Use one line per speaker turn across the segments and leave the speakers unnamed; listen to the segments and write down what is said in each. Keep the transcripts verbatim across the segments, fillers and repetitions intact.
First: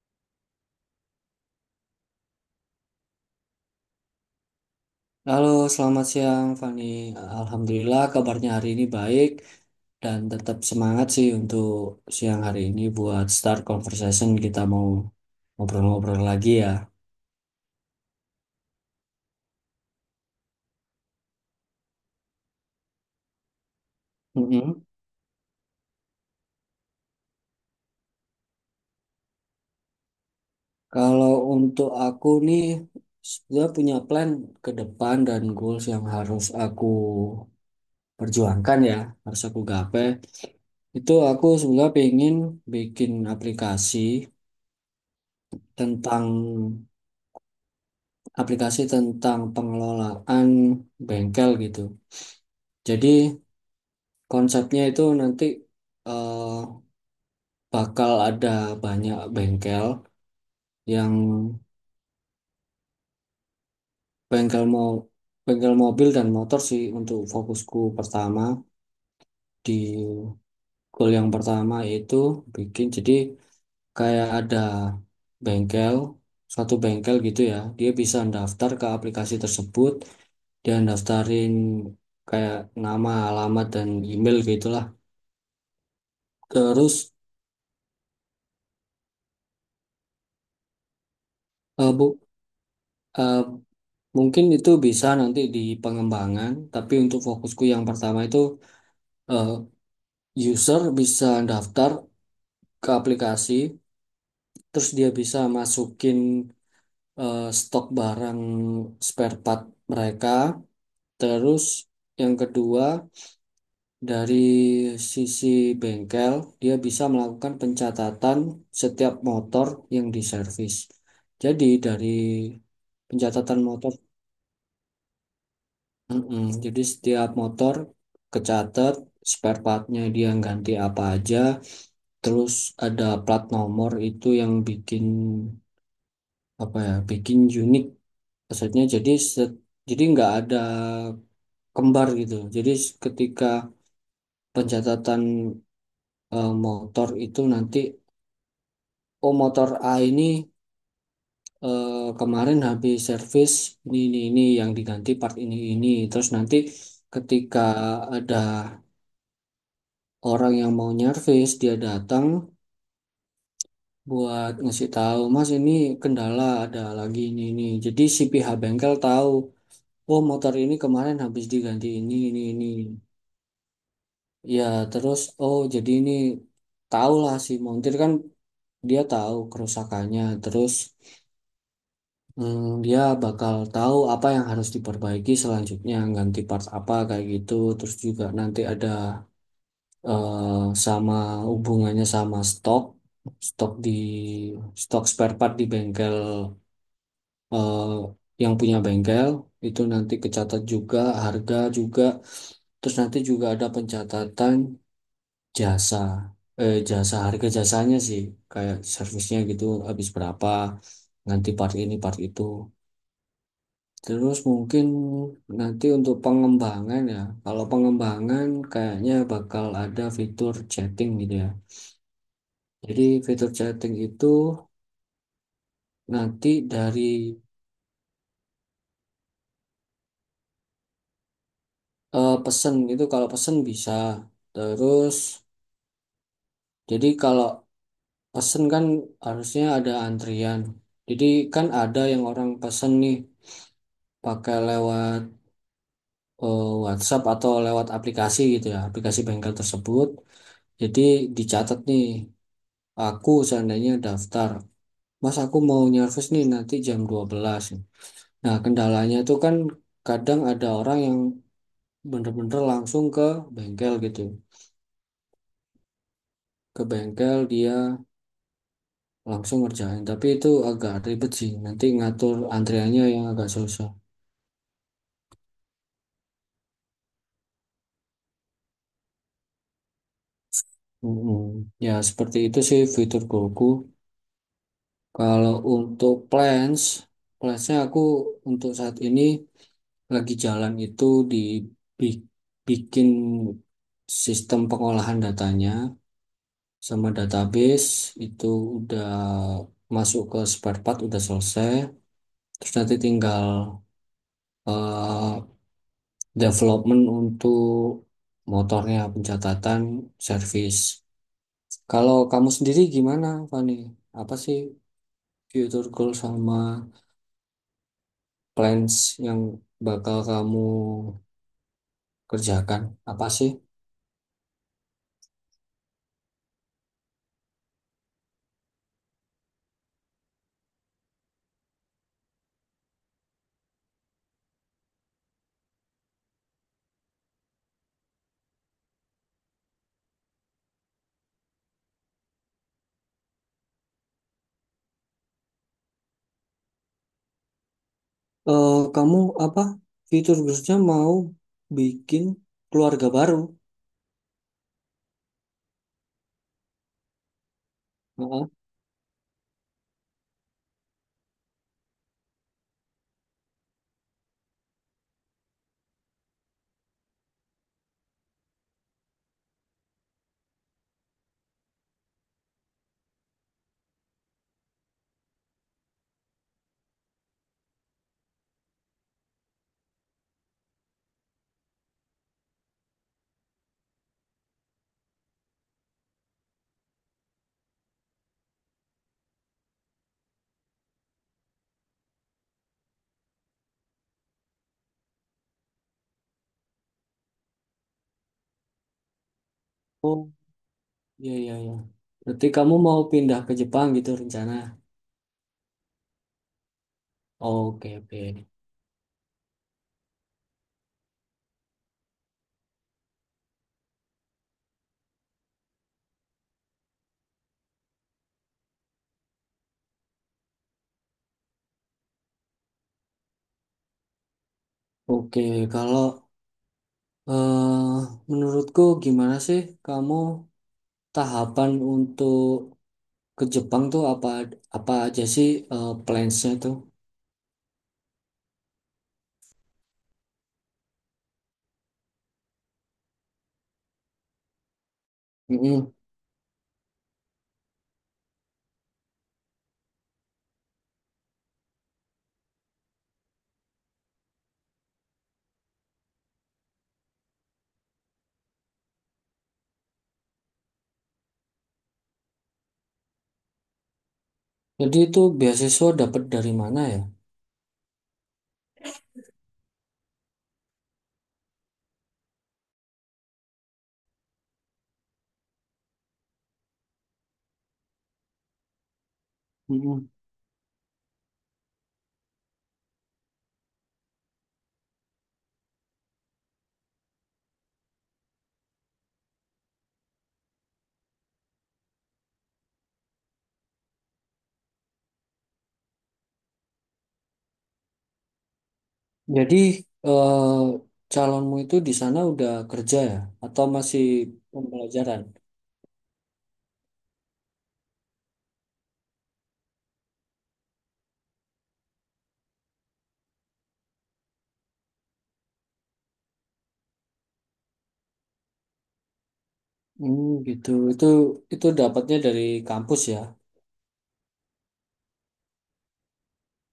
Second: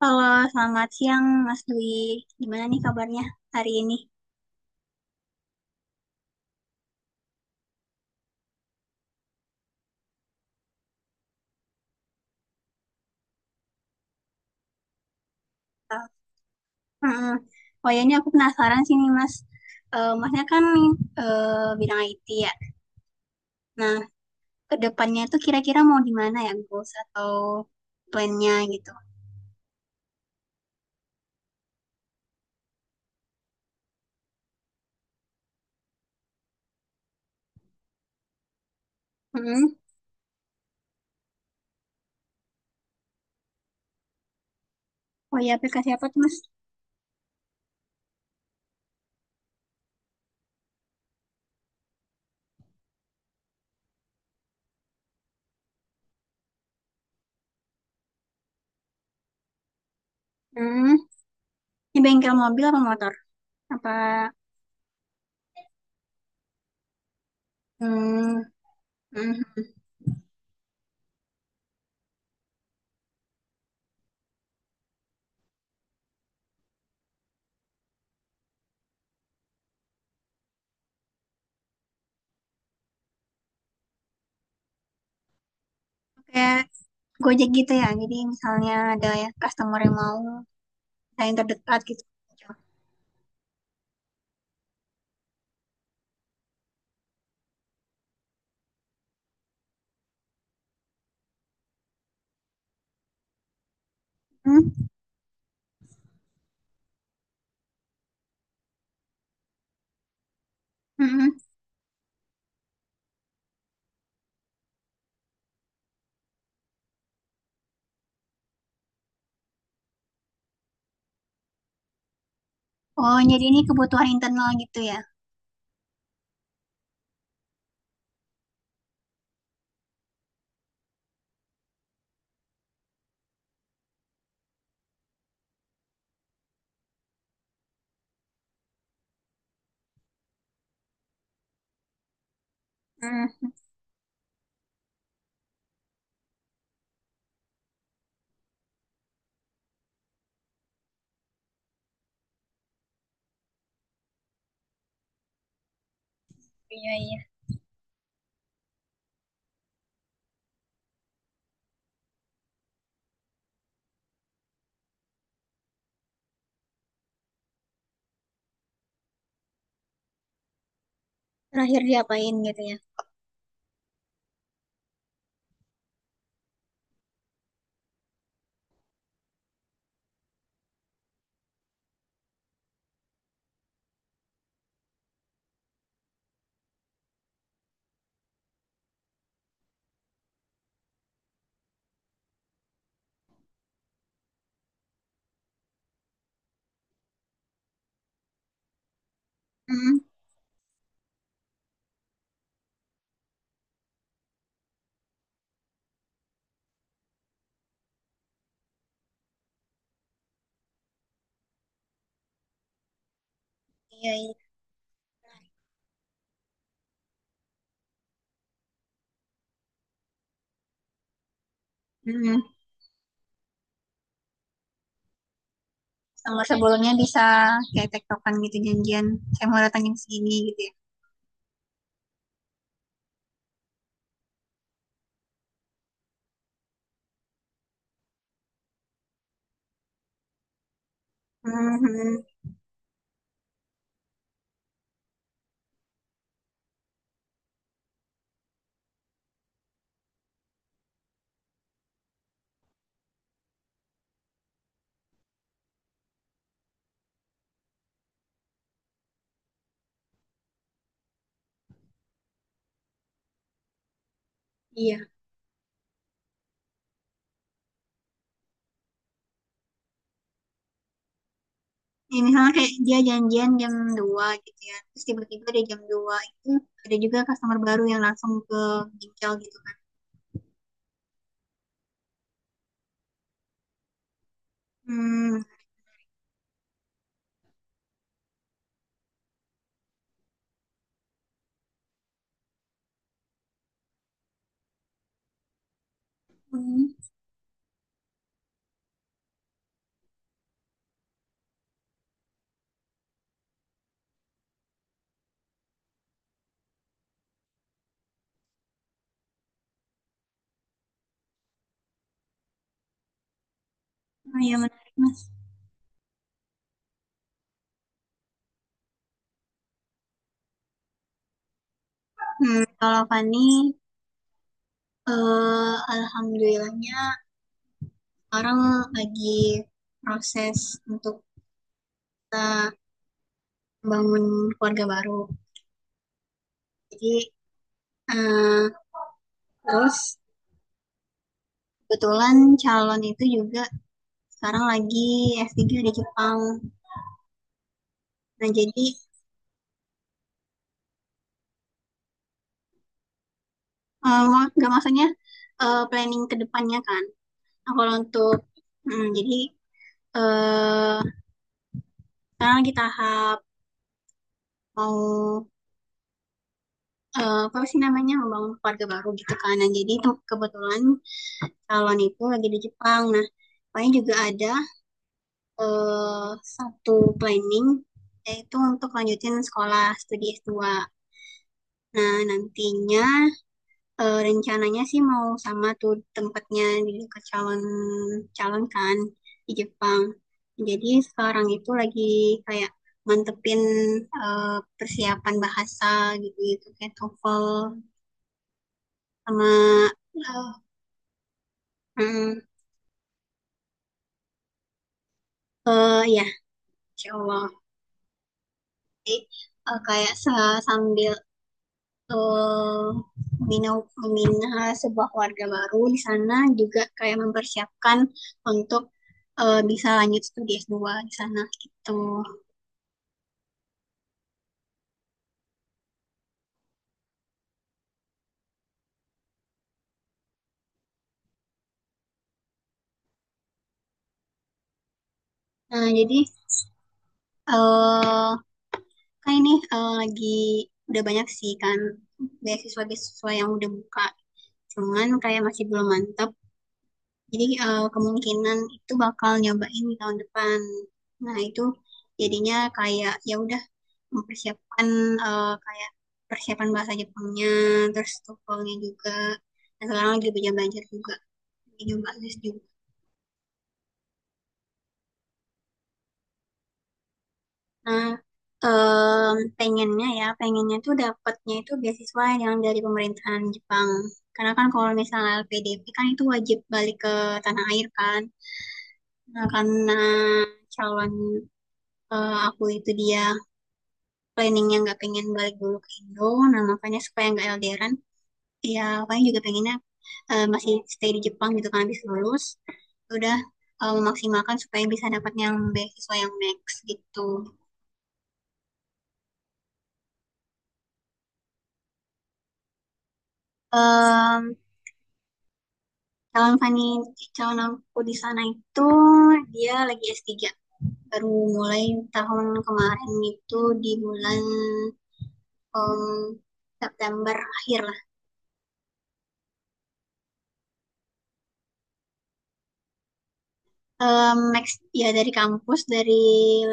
Halo, selamat siang Mas Dwi. Gimana nih kabarnya hari ini?
Halo, selamat siang Fani. Alhamdulillah kabarnya hari ini baik dan tetap semangat sih untuk siang hari ini buat start conversation kita mau ngobrol-ngobrol lagi ya.
Mm-mm. Oh ya, ini aku penasaran sih nih Mas. Eh, masnya kan eh, bidang I T ya. Nah, ke
Mm-mm.
depannya itu kira-kira mau di mana ya goals atau plannya gitu?
Kalau untuk aku nih sudah punya plan ke depan dan goals yang harus aku perjuangkan ya, harus aku
Mm-mm.
gapai. Itu aku sebenarnya pengen bikin aplikasi
Oh ya, aplikasi apa tuh
tentang
Mas?
aplikasi tentang pengelolaan bengkel gitu. Jadi konsepnya itu nanti eh, bakal ada banyak bengkel
Mm-mm.
yang
Ini bengkel mobil apa motor? Apa?
bengkel mau bengkel mobil dan motor sih untuk fokusku
Mm,
pertama
mm.
di goal yang pertama itu bikin jadi kayak ada bengkel satu bengkel gitu ya, dia bisa daftar ke aplikasi tersebut. Dia daftarin kayak nama, alamat, dan email gitu.
Kayak
Terus
Gojek gitu ya. Jadi misalnya ada ya customer yang mau saya yang terdekat
eh,
gitu.
bu, eh, mungkin itu bisa nanti di pengembangan, tapi untuk fokusku yang pertama itu, eh, user bisa daftar ke aplikasi, terus dia bisa masukin eh, stok barang spare part mereka.
mm
Terus yang kedua dari sisi bengkel, dia bisa melakukan pencatatan setiap motor yang diservis. Jadi dari
Oh, jadi ini
pencatatan motor.
kebutuhan internal gitu ya?
Mm-mm. Jadi setiap motor kecatat spare partnya dia ganti apa aja, terus ada plat nomor itu yang bikin apa ya, bikin unik. Maksudnya jadi set- jadi nggak ada kembar gitu. Jadi s- ketika
Hmm,
pencatatan eh, motor itu nanti, oh motor A ini eh, kemarin habis servis ini ini ini yang diganti, part ini ini. Terus nanti
iya iya.
ketika ada orang yang mau nyervis dia datang buat ngasih tahu, mas ini kendala ada lagi ini ini jadi si pihak bengkel tahu oh motor ini kemarin habis
Terakhir
diganti ini
diapain
ini
gitu
ini
ya?
ya. Terus oh jadi ini tahu lah si montir kan, dia tahu kerusakannya. Terus hmm, dia bakal tahu apa yang harus diperbaiki selanjutnya, ganti part apa kayak gitu. Terus juga nanti ada eh, sama hubungannya sama stok, stok di stok spare part di bengkel, eh, yang punya bengkel itu
Hmm,
nanti kecatat juga, harga juga. Terus nanti juga ada pencatatan jasa, eh, jasa harga jasanya sih, kayak servisnya gitu habis berapa, nanti part ini part itu.
iya iya.
Terus mungkin nanti untuk pengembangan ya, kalau pengembangan kayaknya bakal ada fitur chatting gitu ya.
Hmm,
Jadi fitur chatting itu
sama
nanti
sebelumnya
dari
bisa kayak tektokan gitu janjian. Saya mau datang jam segini gitu ya.
eh, pesen itu, kalau pesen bisa. Terus jadi kalau pesen kan harusnya ada antrian. Jadi kan
Hmm,
ada
hmm,
yang orang pesen nih pakai lewat eh, WhatsApp atau lewat aplikasi gitu ya, aplikasi bengkel tersebut. Jadi dicatat nih, aku seandainya daftar, mas aku mau nyervis nih nanti jam dua belas. Nah, kendalanya itu kan kadang ada orang yang bener-bener langsung ke bengkel gitu.
iya.
Ke bengkel dia langsung ngerjain. Tapi itu agak ribet sih. Nanti
Ya,
ngatur
misalnya kayak dia
antriannya yang agak
janjian jam
susah.
dua gitu ya. Terus tiba-tiba dia jam dua itu ada juga customer baru yang langsung ke ginjal gitu kan.
Mm-mm. Ya seperti itu sih fitur Goku.
Hmm,
Kalau untuk plans, plansnya aku untuk saat ini lagi jalan itu dibikin sistem pengolahan datanya
hmm.
sama database itu udah masuk ke spare part udah selesai. Terus nanti tinggal eh, development untuk motornya, pencatatan, servis. Kalau kamu sendiri gimana, Fani? Apa
Oh, iya
sih
menarik mas.
future goal sama plans yang bakal kamu
Hmm,
kerjakan?
kalau
Apa
Fani,
sih?
eh, alhamdulillahnya sekarang lagi proses untuk kita bangun keluarga baru. Jadi eh, terus kebetulan calon itu juga sekarang lagi S tiga di Jepang. Nah
Eh,
jadi
kamu apa? Future goalsnya mau bikin keluarga baru?
eh, mau nggak maksudnya eh, planning kedepannya kan. Nah, kalau untuk
Heeh.
hmm, jadi eh sekarang lagi tahap mau eh, apa sih namanya membangun keluarga baru gitu kan. Nah, jadi kebetulan calon itu lagi di Jepang. Nah, pokoknya juga ada eh, satu planning yaitu untuk lanjutin sekolah studi S dua. Nah, nantinya eh, rencananya sih mau sama tuh tempatnya di dekat calon calon kan di Jepang. Jadi sekarang itu lagi kayak mantepin eh, persiapan bahasa gitu-gitu kayak TOEFL sama eh,
Oh, iya iya iya.
mm,
Berarti kamu mau pindah ke Jepang gitu rencana?
eh, ya, Insya Allah.
Oke oke.
Jadi, eh, kayak sambil eh, membina membina sebuah keluarga baru di sana juga kayak mempersiapkan untuk eh, bisa lanjut studi s dua di sana gitu.
Oke, kalau eh menurutku gimana sih kamu tahapan untuk ke Jepang tuh apa apa aja sih,
Nah,
eh,
jadi
plans-nya tuh?
eh kan ini eh, lagi udah banyak sih kan beasiswa-beasiswa yang udah buka. Cuman kayak masih belum
Mm-mm.
mantap. Jadi eh, kemungkinan itu bakal nyobain di tahun depan. Nah, itu jadinya kayak ya udah mempersiapkan eh, kayak persiapan bahasa Jepangnya, terus TOEFL-nya juga. Dan sekarang lagi belajar-belajar juga, lagi nyoba les juga.
Jadi itu beasiswa dapat dari mana ya?
Nah, em, pengennya ya, pengennya tuh dapatnya itu beasiswa yang dari pemerintahan Jepang. Karena kan kalau misalnya L P D P kan itu wajib balik ke tanah air kan. Nah, karena
Mm-mm.
calon eh, aku itu dia planningnya nggak pengen balik dulu ke Indo, nah makanya supaya nggak elderan ya paling juga pengennya eh, masih stay di Jepang gitu kan habis lulus udah eh, memaksimalkan supaya bisa dapat yang beasiswa yang max gitu.
Jadi eh calonmu itu di sana udah kerja ya atau masih
Em,
pembelajaran?
Calon Fani calon aku di sana itu dia lagi s tiga baru mulai tahun kemarin itu di bulan em, September akhir lah.
Hmm, gitu. Itu itu dapatnya dari kampus ya.
Em, Max ya dari kampus dari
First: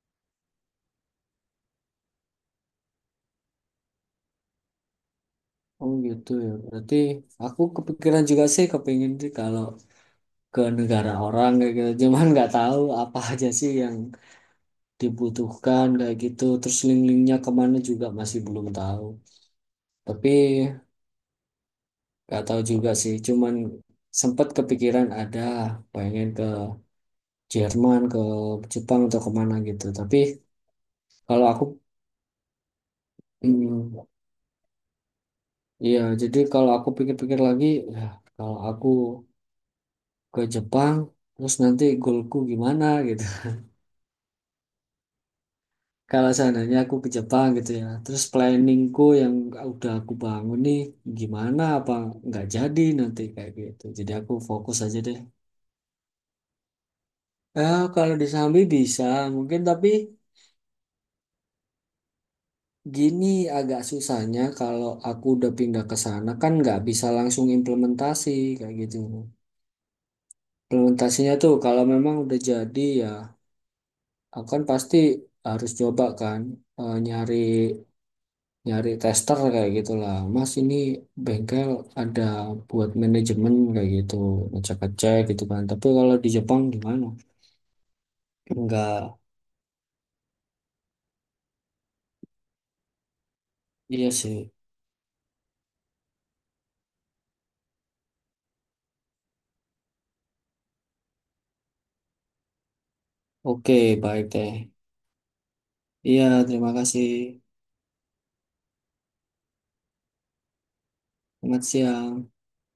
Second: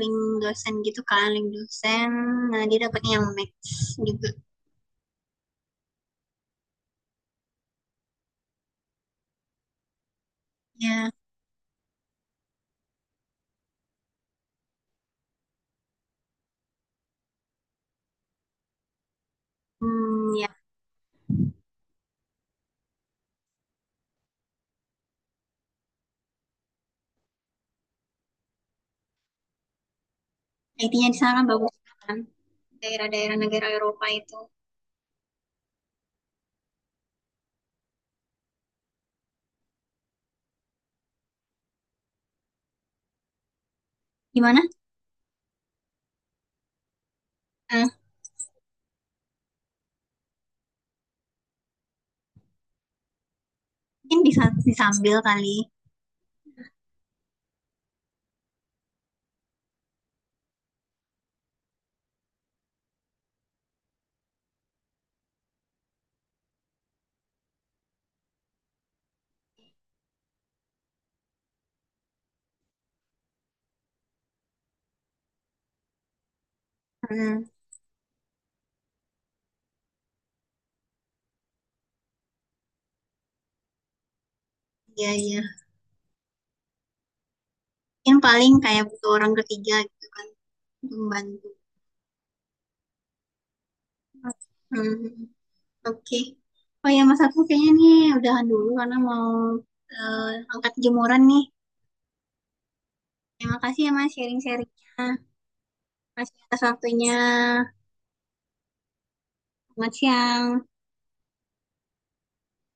link dosen gitu kan link dosen nah dia dapatnya yang max juga.
Oh gitu ya. Berarti aku kepikiran juga sih, kepingin sih kalau ke
Ya
negara orang kayak gitu. Cuman nggak tahu apa aja sih yang dibutuhkan kayak gitu. Terus link-linknya kemana juga masih belum tahu. Tapi
hmm, ya
nggak tahu juga sih. Cuman sempat kepikiran ada pengen ke Jerman, ke Jepang atau kemana gitu. Tapi
I T-nya di sana kan
kalau aku,
bagus kan daerah-daerah negara Eropa
mm,
itu
iya. Jadi kalau aku pikir-pikir lagi, ya, kalau aku ke Jepang, terus nanti goalku gimana gitu.
gimana.
Kalau seandainya aku ke Jepang gitu
Eh,
ya, terus planningku yang udah aku bangun nih gimana, apa nggak jadi nanti kayak gitu. Jadi
Mungkin
aku
bisa
fokus aja
disambil
deh.
kali
Eh, kalau di Sambi bisa mungkin, tapi gini, agak susahnya kalau aku udah pindah ke sana kan nggak bisa langsung implementasi kayak gitu. Implementasinya tuh kalau memang udah jadi ya aku kan pasti harus coba kan, eh, nyari
hmm,
nyari tester kayak gitulah, mas ini bengkel ada buat manajemen kayak gitu,
iya
ngecek-ngecek
iya
gitu kan, tapi kalau di Jepang gimana.
mungkin paling kayak butuh
Enggak,
orang ketiga gitu kan untuk membantu
iya sih.
hmm, oke. Oh ya Mas aku kayaknya nih udahan dulu karena mau eh, angkat jemuran nih terima
Oke,
kasih ya Mas
baik deh,
sharing-sharingnya. Terima
iya
kasih atas
terima kasih.
waktunya, selamat siang.
Selamat siang.